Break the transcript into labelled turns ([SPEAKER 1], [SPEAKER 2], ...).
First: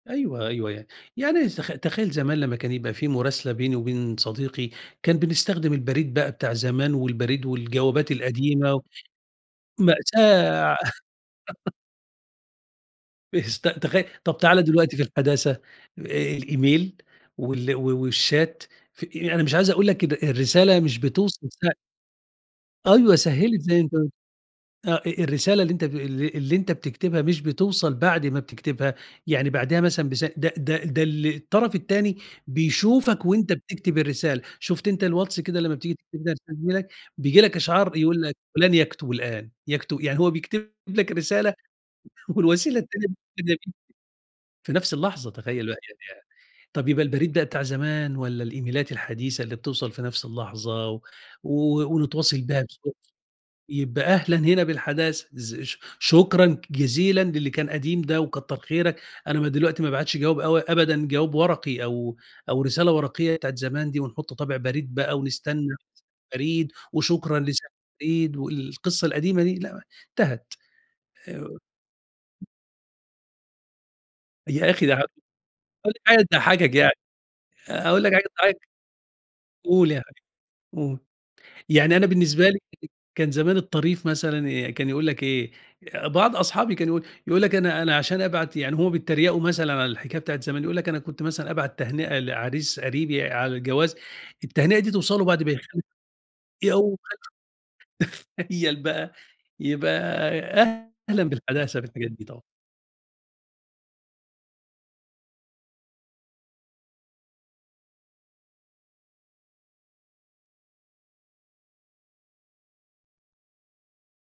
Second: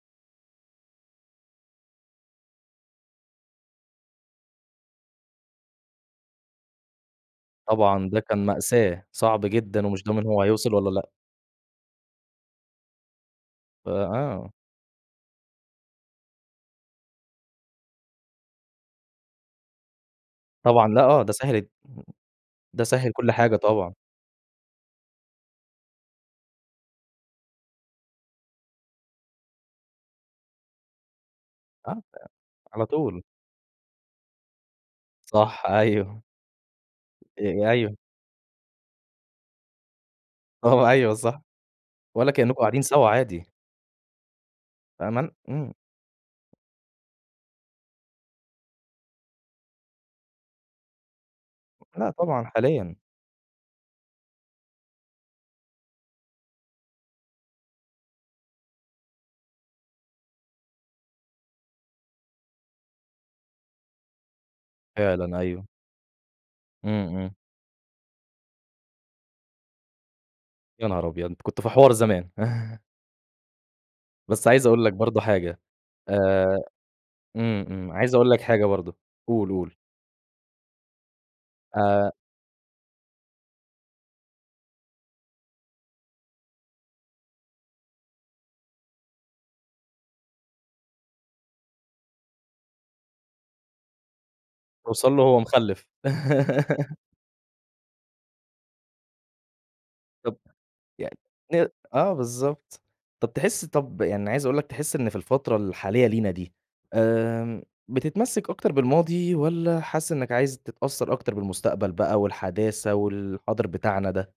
[SPEAKER 1] أيوه، أيوه. يعني يعني س تخ تخيّل زمان لمّا كان يبقى في مُراسلة بيني وبين صديقي، كان بنستخدم البريد بقى بتاع زمان والبريد
[SPEAKER 2] طبعًا
[SPEAKER 1] والجوابات
[SPEAKER 2] ده كان
[SPEAKER 1] القديمة، و
[SPEAKER 2] مأساة، صعب جدًا ومش ضامن هو
[SPEAKER 1] مأساة.
[SPEAKER 2] هيوصل
[SPEAKER 1] ع
[SPEAKER 2] والّا لأ.
[SPEAKER 1] بيست
[SPEAKER 2] آآ
[SPEAKER 1] تخي طَب
[SPEAKER 2] آه.
[SPEAKER 1] تعالَ دلوقتي في الحداثة، آآ الإيميل وال و والChat، في يعني مش عايز أقول لك إن الرسالة
[SPEAKER 2] طبعًا
[SPEAKER 1] مش
[SPEAKER 2] لأ آه، ده
[SPEAKER 1] بتوصل
[SPEAKER 2] سهّل
[SPEAKER 1] سه
[SPEAKER 2] ده سهّل
[SPEAKER 1] أيوه،
[SPEAKER 2] كل حاجة
[SPEAKER 1] سهِّلت زي
[SPEAKER 2] طبعًا.
[SPEAKER 1] [unintelligible] آه. آآ الرسالة اللي أنت ب اللي اللي أنت بتكتبها مش بتوصل بعد ما بتكتبها، يعني بعديها مثلًا بسا ده ده ده ال الطَرَف
[SPEAKER 2] آه،
[SPEAKER 1] التاني
[SPEAKER 2] على طول.
[SPEAKER 1] بيشوفك وأنت بتكتب الرسالة. شُفت أنت الواتس كده
[SPEAKER 2] صح،
[SPEAKER 1] لمّا بتيجي
[SPEAKER 2] أيوه.
[SPEAKER 1] [unintelligible] بييجي لك
[SPEAKER 2] آآ أيوه.
[SPEAKER 1] إشعار يقول لك، فُلان يكتُب الآن. يكتُ يعني هو بيكتب
[SPEAKER 2] آه،
[SPEAKER 1] لك
[SPEAKER 2] أيوة صح.
[SPEAKER 1] رسالة
[SPEAKER 2] ولا كإنّكم
[SPEAKER 1] والوسيلة
[SPEAKER 2] قاعدين
[SPEAKER 1] التانية
[SPEAKER 2] سَوا عادي.
[SPEAKER 1] [unintelligible] في نفس
[SPEAKER 2] فعلًا؟
[SPEAKER 1] اللحظة، تخيّل
[SPEAKER 2] إمم.
[SPEAKER 1] بقى يعني طَب يبقى البريد بقى بتاع زمان والّا الإيميلات الحديثة اللي بتوصل في نَفْس اللحظة و و
[SPEAKER 2] لأ
[SPEAKER 1] ونتواصل
[SPEAKER 2] طبعًا
[SPEAKER 1] بيها بسرعة
[SPEAKER 2] حاليًا.
[SPEAKER 1] يبقى أهلًا هنا بالحداثة. إز ش شكرًا جزيلًا للي كان قديم ده وكتَّر خيرك، أنا ما دلوقتي ما بابعتش جواب أو أبدًا جواب ورقي أو أو رسالة ورقيّة بتاعة زمان دي ونحُط طابع بريد بقى
[SPEAKER 2] فعلًا أيوه.
[SPEAKER 1] ونستنّى س البريد
[SPEAKER 2] إمم، إمم.
[SPEAKER 1] وشكرًا لساعي البريد والقصّة القديمة دي، لأ انتهت.
[SPEAKER 2] يا نهار أبيض! أنتم
[SPEAKER 1] آآ
[SPEAKER 2] كنتوا في حوار زمان. بس عايز
[SPEAKER 1] يا
[SPEAKER 2] أقول
[SPEAKER 1] أخي
[SPEAKER 2] لك
[SPEAKER 1] ده ح
[SPEAKER 2] برضه حاجة،
[SPEAKER 1] هاقول حاجة
[SPEAKER 2] آآ
[SPEAKER 1] تضحَّكك يع
[SPEAKER 2] إمم، إمم.
[SPEAKER 1] هاقول لك
[SPEAKER 2] عايز
[SPEAKER 1] حاجة
[SPEAKER 2] أقول لك حاجة
[SPEAKER 1] تضحّكك،
[SPEAKER 2] برضه، قُل، قُل.
[SPEAKER 1] قُل يا حبيبي، قُل. يعني أنا
[SPEAKER 2] آآ
[SPEAKER 1] بالنسبة لي كان زمان الطريف مثلًا آآ كان يقول لك إيه، آآ بعض أصحابي كان يقول يقول لك أنا أنا عشان أبعت يعني هم بيتّريقوا مثلًا على الحكاية بتاعة زمان، يقول لك أنا كنت مثلًا أبعت تهنئة لعريس قريبي على الجواز، التهنئة دي
[SPEAKER 2] توصل
[SPEAKER 1] توصل
[SPEAKER 2] له
[SPEAKER 1] له
[SPEAKER 2] وهو
[SPEAKER 1] بعد ما يخل
[SPEAKER 2] مِخلِّف.
[SPEAKER 1] اي أو [unintelligible] تخيّل بقى؟ يبقى
[SPEAKER 2] طَب يعني
[SPEAKER 1] أهلًا
[SPEAKER 2] ن
[SPEAKER 1] بالحداثة في الحاجات
[SPEAKER 2] آه
[SPEAKER 1] دي طبعًا.
[SPEAKER 2] بالضبط. طَب تحِس طَب يعني عايز أقول لك، تحِس إن في الفترة الحالية لينا دي، آمم بتتمسِّك أكتر بالماضي والّا حاسِس إنّك عايز تتأثّر أكتر بالمستقبل بقى والحداثة والحاضر بتاعنا ده؟